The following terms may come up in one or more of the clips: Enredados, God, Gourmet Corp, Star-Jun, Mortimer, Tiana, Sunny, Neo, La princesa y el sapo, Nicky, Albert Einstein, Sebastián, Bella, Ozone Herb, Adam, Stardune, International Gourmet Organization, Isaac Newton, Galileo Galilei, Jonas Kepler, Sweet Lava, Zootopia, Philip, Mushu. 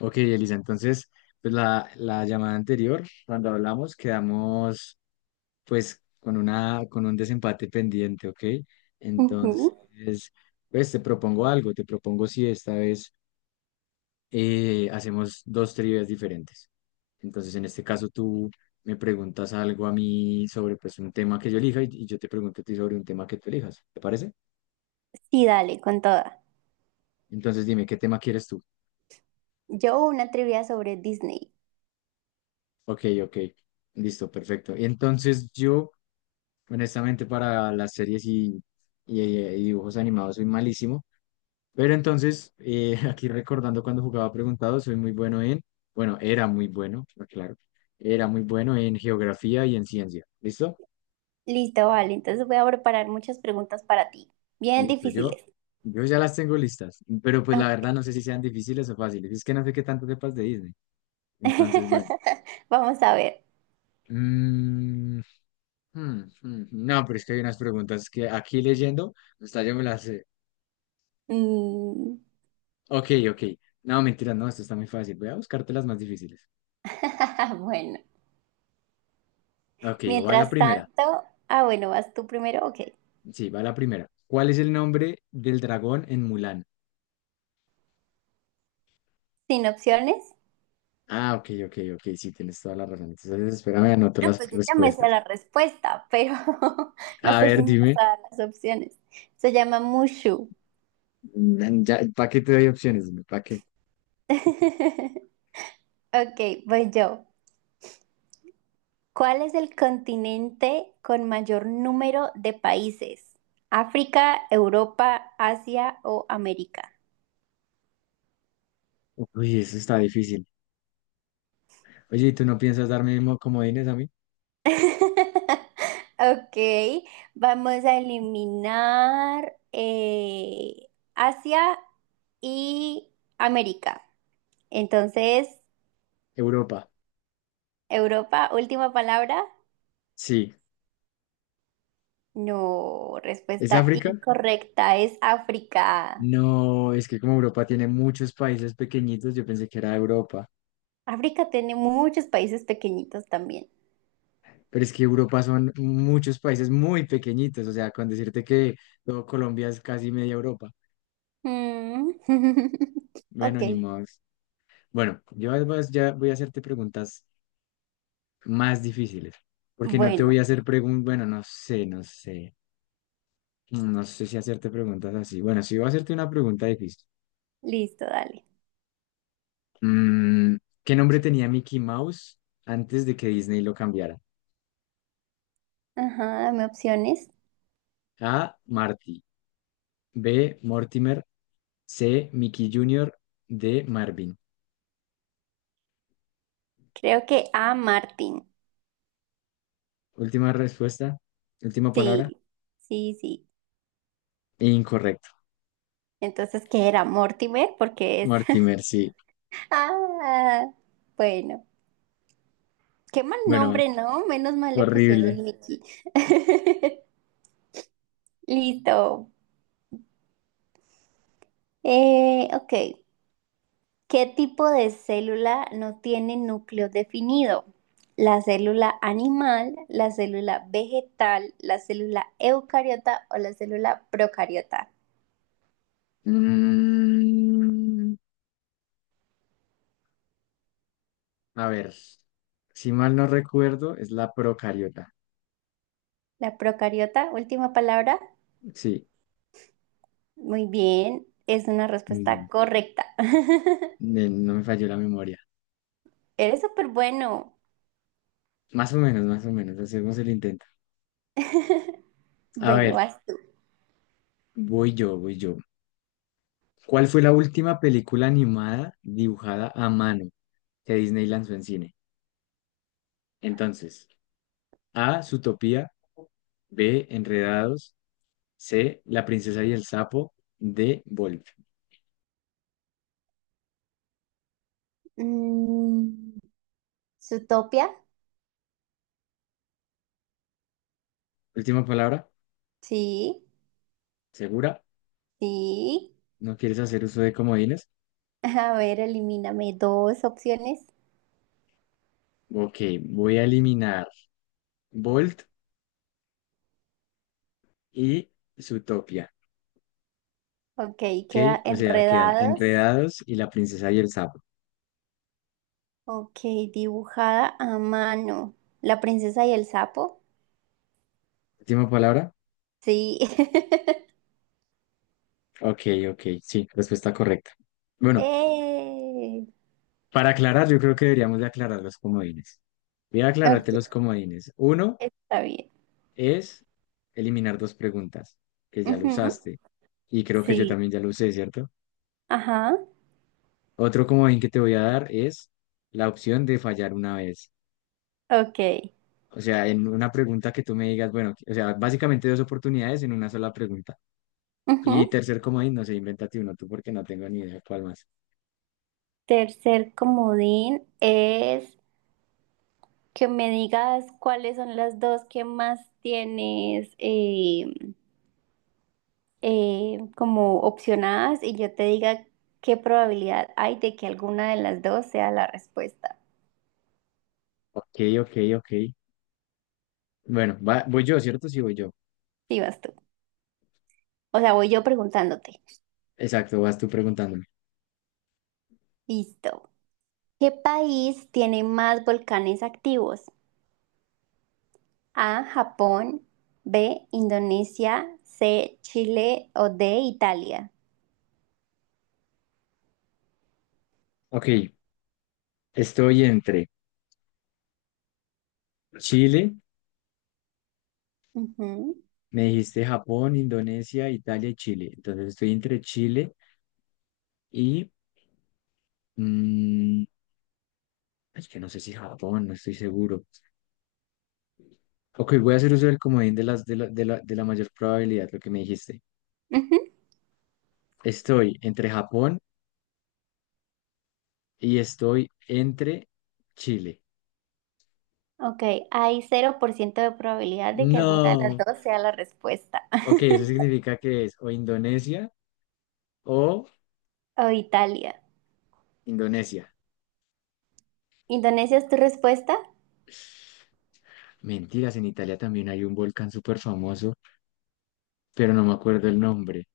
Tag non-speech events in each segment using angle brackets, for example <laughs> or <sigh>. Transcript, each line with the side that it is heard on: left: Ok, Elisa, entonces, pues la llamada anterior, cuando hablamos, quedamos pues con un desempate pendiente, ¿ok?
right: Ujú.
left: Entonces, pues te propongo algo, te propongo si esta vez hacemos dos trivias diferentes. Entonces, en este caso, tú me preguntas algo a mí sobre pues un tema que yo elija y yo te pregunto a ti sobre un tema que tú elijas, ¿te parece?
right: Sí, dale, con toda.
left: Entonces, dime, ¿qué tema quieres tú?
right: Yo una trivia sobre Disney.
left: Ok, ok, listo, perfecto. Entonces, yo. Honestamente, para las series y dibujos animados soy malísimo. Pero entonces, <laughs> aquí recordando cuando jugaba preguntado, soy muy bueno en, bueno, era muy bueno, claro, era muy bueno en geografía y en ciencia. ¿Listo?
right: Listo, vale. Entonces voy a preparar muchas preguntas para ti, bien
left: Listo, yo,
right: difíciles.
left: yo ya las tengo listas. Pero pues la
right: Ok.
left: verdad no sé si sean difíciles o fáciles. Es que no sé qué tanto sepas de Disney. Entonces, bueno.
right: <laughs> Vamos a ver.
left: Mm, hmm, hmm, hmm. No, pero es que hay unas preguntas que aquí leyendo, hasta yo me las sé.
right: Mm,
left: Ok, ok. No, mentira, no, esto está muy fácil. Voy a buscarte las más difíciles.
right: <laughs> bueno,
left: Ok, va la
right: mientras
left: primera.
right: tanto, bueno, vas tú primero, ok.
left: Sí, va la primera. ¿Cuál es el nombre del dragón en Mulan?
right: Sin opciones.
left: Ah, ok, ok, ok. Sí, tienes toda la razón. Entonces, espérame, anoto
right: No,
left: las
right: pues yo ya me sé
left: respuestas.
right: la respuesta, pero <laughs> no
left: A
right: sé
left: ver,
right: si me vas
left: dime.
right: a dar las opciones. Se llama Mushu.
left: Ya, ¿para qué te doy opciones? ¿Para qué?
right: <laughs> Ok, voy yo. ¿Cuál es el continente con mayor número de países? ¿África, Europa, Asia o América?
left: Uy, eso está difícil. Oye, ¿y tú no piensas darme comodines a mí?
right: <laughs> Ok, vamos a eliminar Asia y América. Entonces,
left: Europa.
right: Europa, última palabra.
left: Sí.
right: No,
left: ¿Es
right: respuesta
left: África?
right: incorrecta, es África.
left: No, es que como Europa tiene muchos países pequeñitos, yo pensé que era Europa.
right: África tiene muchos países pequeñitos también.
left: Pero es que Europa son muchos países muy pequeñitos, o sea, con decirte que todo Colombia es casi media Europa.
right: Mm. <laughs>
left: Bueno, ni
right: Ok,
left: modos. Bueno, yo además ya voy a hacerte preguntas más difíciles, porque no te
right: bueno,
left: voy a hacer preguntas, bueno, no sé, no sé, no sé si hacerte preguntas así. Bueno, sí voy a hacerte una pregunta difícil.
right: listo, dale.
left: Mm, ¿qué nombre tenía Mickey Mouse antes de que Disney lo cambiara?
right: Ajá, dame opciones.
left: A. Marty, B. Mortimer, C. Mickey Junior. D. Marvin.
right: Creo que A, Martin.
left: Última respuesta, última palabra.
right: Sí, sí, sí.
left: E Incorrecto.
right: Entonces, ¿qué era? Mortimer, porque es...
left: Mortimer, sí.
right: <laughs> Ah, bueno. Qué mal
left: Bueno,
right: nombre, ¿no? Menos mal le pusieron
left: horrible.
right: Nicky. <laughs> Listo. Ok. ¿Qué tipo de célula no tiene núcleo definido? ¿La célula animal, la célula vegetal, la célula eucariota o la célula procariota?
left: Mm, a ver, si mal no recuerdo, es la procariota.
right: La procariota, última palabra.
left: Sí,
right: Muy bien, es una respuesta
left: mm,
right: correcta. <laughs>
left: no me falló la memoria.
right: Eres súper bueno.
left: Más o menos, hacemos el intento. A
right: Bueno,
left: ver,
right: vas tú.
left: voy yo, voy yo. ¿Cuál fue la última película animada dibujada a mano que Disney lanzó en cine? Entonces, A, Zootopia, B, Enredados. C, La princesa y el sapo de Wolf.
right: Mm, ¿Zootopia?
left: Última palabra,
right: Sí,
left: ¿segura?
right: sí.
left: ¿No quieres hacer uso de comodines?
right: A ver, elimíname dos opciones.
left: Ok, voy a eliminar Bolt y Zootopia.
right: Ok,
left: Ok,
right: queda
left: o sea, quedan
right: enredados.
left: Enredados y La princesa y el sapo.
right: Ok, dibujada a mano. La princesa y el sapo.
left: Última palabra,
right: Sí.
left: ok, ok, sí, respuesta correcta. Bueno,
right: <laughs> ¡Eh!
left: para aclarar, yo creo que deberíamos de aclarar los comodines. Voy a aclararte
right: Ok,
left: los comodines. Uno
right: está bien.
left: es eliminar dos preguntas, que ya lo
right: Ujú,
left: usaste. Y creo que yo
right: sí.
left: también ya lo usé, ¿cierto?
right: Ajá.
left: Otro comodín que te voy a dar es la opción de fallar una vez.
right: Ok.
left: O sea, en una pregunta que tú me digas, bueno, o sea, básicamente dos oportunidades en una sola pregunta. Y
right: Ujú.
left: tercer comodín, no sé, invéntate uno tú porque no tengo ni idea cuál más.
right: Tercer comodín es que me digas cuáles son las dos que más tienes como opcionadas y yo te diga qué probabilidad hay de que alguna de las dos sea la respuesta.
left: Ok, ok, ok. Bueno, voy yo, ¿cierto? Sí, voy yo.
right: Sí, vas tú. O sea, voy yo preguntándote.
left: Exacto, vas tú preguntándome.
right: Listo. ¿Qué país tiene más volcanes activos? A, Japón, B, Indonesia, C, Chile o D, Italia.
left: Ok, estoy entre Chile,
right: Ujú.
left: me dijiste Japón, Indonesia, Italia y Chile. Entonces estoy entre Chile y. mm, es que no sé si Japón, no estoy seguro. Ok, voy a hacer uso del comodín de las de la, de la, de la mayor probabilidad, lo que me dijiste.
right: <laughs>
left: Estoy entre Japón y estoy entre Chile.
right: Ok, hay 0% de probabilidad de que alguna de las
left: No.
right: dos sea la respuesta.
left: Ok,
right: <laughs>
left: eso significa que es o Indonesia o
right: O Italia.
left: Indonesia.
right: Indonesia es tu respuesta,
left: Mentiras, en Italia también hay un volcán súper famoso, pero no me acuerdo el nombre.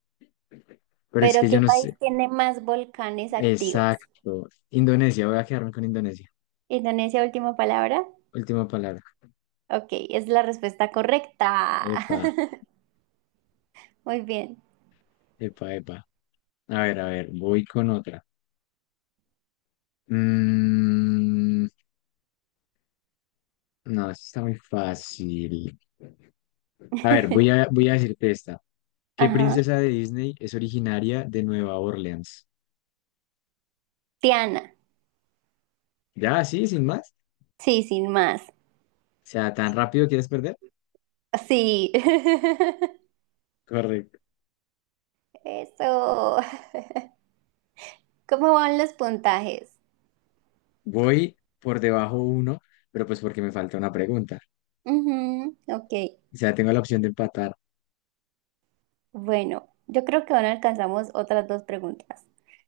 left: Pero es
right: pero
left: que yo
right: ¿qué
left: no
right: país
left: sé.
right: tiene más volcanes activos?
left: Exacto. Indonesia, voy a quedarme con Indonesia.
right: Indonesia, última palabra.
left: Última palabra.
right: Ok, es la respuesta correcta.
left: Epa,
right: <laughs> Muy bien.
left: epa, epa. A ver, voy con otra. Mmm. No, esto está muy fácil. A ver, voy
right: <laughs>
left: a, voy a decirte esta. ¿Qué
right: Ajá.
left: princesa de Disney es originaria de Nueva Orleans?
right: Tiana.
left: Ya, sí, sin más.
right: Sí, sin más.
left: O sea, ¿tan rápido quieres perder?
right: Sí.
left: Correcto.
right: <laughs> Eso. ¿Cómo van los puntajes?
left: Voy por debajo uno, pero pues porque me falta una pregunta.
right: Ujú, ok.
left: O sea, tengo la opción de empatar.
right: Bueno, yo creo que ahora alcanzamos otras dos preguntas.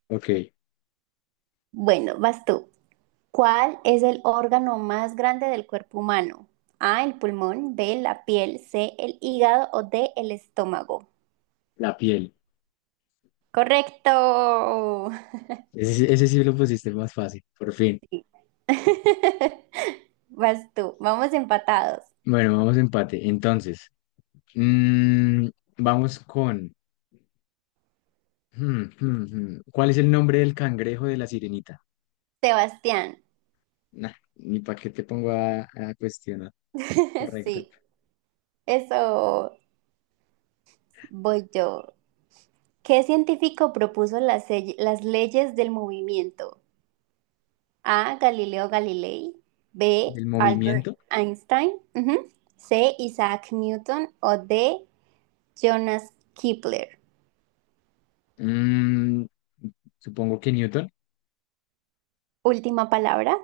left: Ok,
right: Bueno, vas tú. ¿Cuál es el órgano más grande del cuerpo humano? A, el pulmón, B, la piel, C, el hígado o D, el estómago.
left: la piel.
right: Correcto.
left: Ese sí lo pusiste más fácil, por fin.
right: Sí. <laughs> Vas tú. Vamos empatados.
left: Bueno, vamos a empate. Entonces, mm, vamos con. Hmm, hmm, hmm. ¿Cuál es el nombre del cangrejo de la sirenita?
right: Sebastián.
left: Nah, ni para qué te pongo a cuestionar.
right: <laughs>
left: Correcto.
right: Sí, eso, voy yo. ¿Qué científico propuso las, las leyes del movimiento? A. Galileo Galilei. B.
left: ¿Del
right: Albert
left: movimiento?
right: Einstein. Ujú. C. Isaac Newton. O D. Jonas Kepler.
left: Mm, supongo que Newton.
right: Última palabra.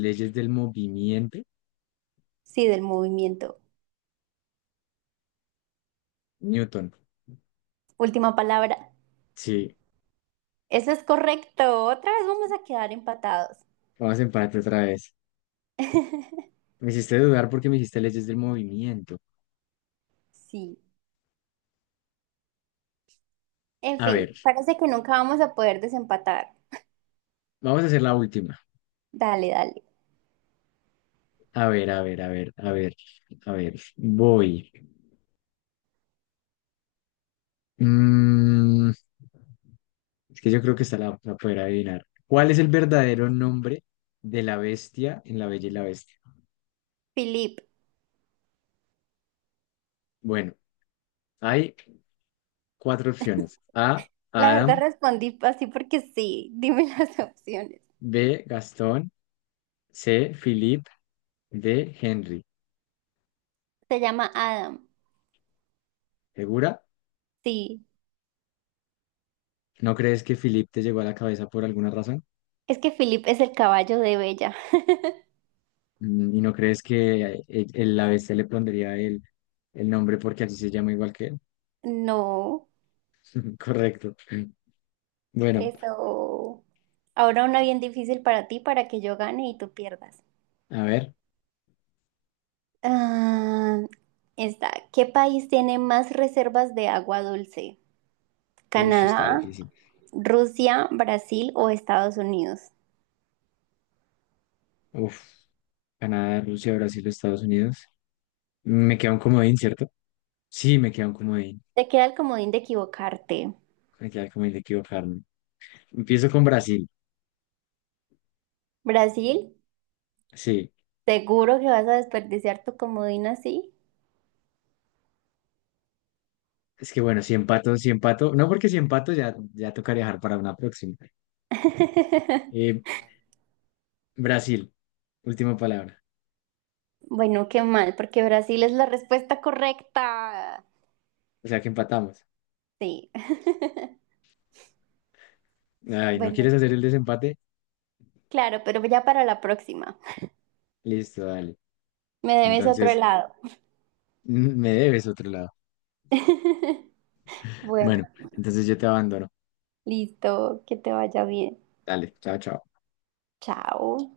left: Leyes del movimiento.
right: Sí, del movimiento.
left: Newton.
right: Última palabra.
left: Sí,
right: Eso es correcto. Otra vez vamos a quedar empatados.
left: vamos a empate otra vez.
right: <laughs>
left: Me hiciste dudar porque me hiciste leyes del movimiento.
right: Sí. En
left: A
right: fin,
left: ver,
right: parece que nunca vamos a poder desempatar.
left: vamos a hacer la última.
right: Dale, dale.
left: A ver, a ver, a ver, a ver, a ver. Voy. Mm, es que yo creo que esta la poder adivinar. ¿Cuál es el verdadero nombre de la bestia en La Bella y la Bestia?
right: Philip,
left: Bueno, hay cuatro opciones. A,
right: la verdad
left: Adam,
right: respondí así porque sí. Dime <laughs> las opciones.
left: B, Gastón, C, Philip, D, Henry.
right: Se llama Adam.
left: ¿Segura?
right: Sí.
left: ¿No crees que Philip te llegó a la cabeza por alguna razón?
right: Es que Philip es el caballo de Bella. <laughs>
left: ¿Y no crees que el ABC le pondría el nombre porque así se llama igual que él?
right: No,
left: <laughs> Correcto. Bueno,
right: eso. Ahora una bien difícil para ti, para que yo gane y tú pierdas.
left: a ver.
right: Ah, está. ¿Qué país tiene más reservas de agua dulce?
left: Uy, está
right: ¿Canadá,
left: difícil.
right: Rusia, Brasil o Estados Unidos?
left: Uf. Canadá, Rusia, Brasil, Estados Unidos. Me queda un comodín, ¿cierto? Sí, me queda un comodín.
right: Te queda el comodín de equivocarte.
left: Me queda el comodín de equivocarme. Empiezo con Brasil.
right: Brasil,
left: Sí.
right: seguro que vas a desperdiciar tu comodín así.
left: Es que bueno, si empato, si empato, no porque si empato ya, ya tocaría dejar para una próxima.
right: <laughs>
left: Eh, Brasil, última palabra.
right: Bueno, qué mal, porque Brasil es la respuesta correcta.
left: O sea que empatamos.
right: Sí. <laughs>
left: Ay, ¿no quieres
right: Bueno,
left: hacer el desempate?
right: claro, pero ya para la próxima.
left: Listo, dale.
right: Me debes otro
left: Entonces,
right: helado.
left: me debes otro lado.
right: <laughs> Bueno,
left: Bueno, entonces yo te abandono.
right: listo, que te vaya bien.
left: Dale, chao, chao.
right: Chao.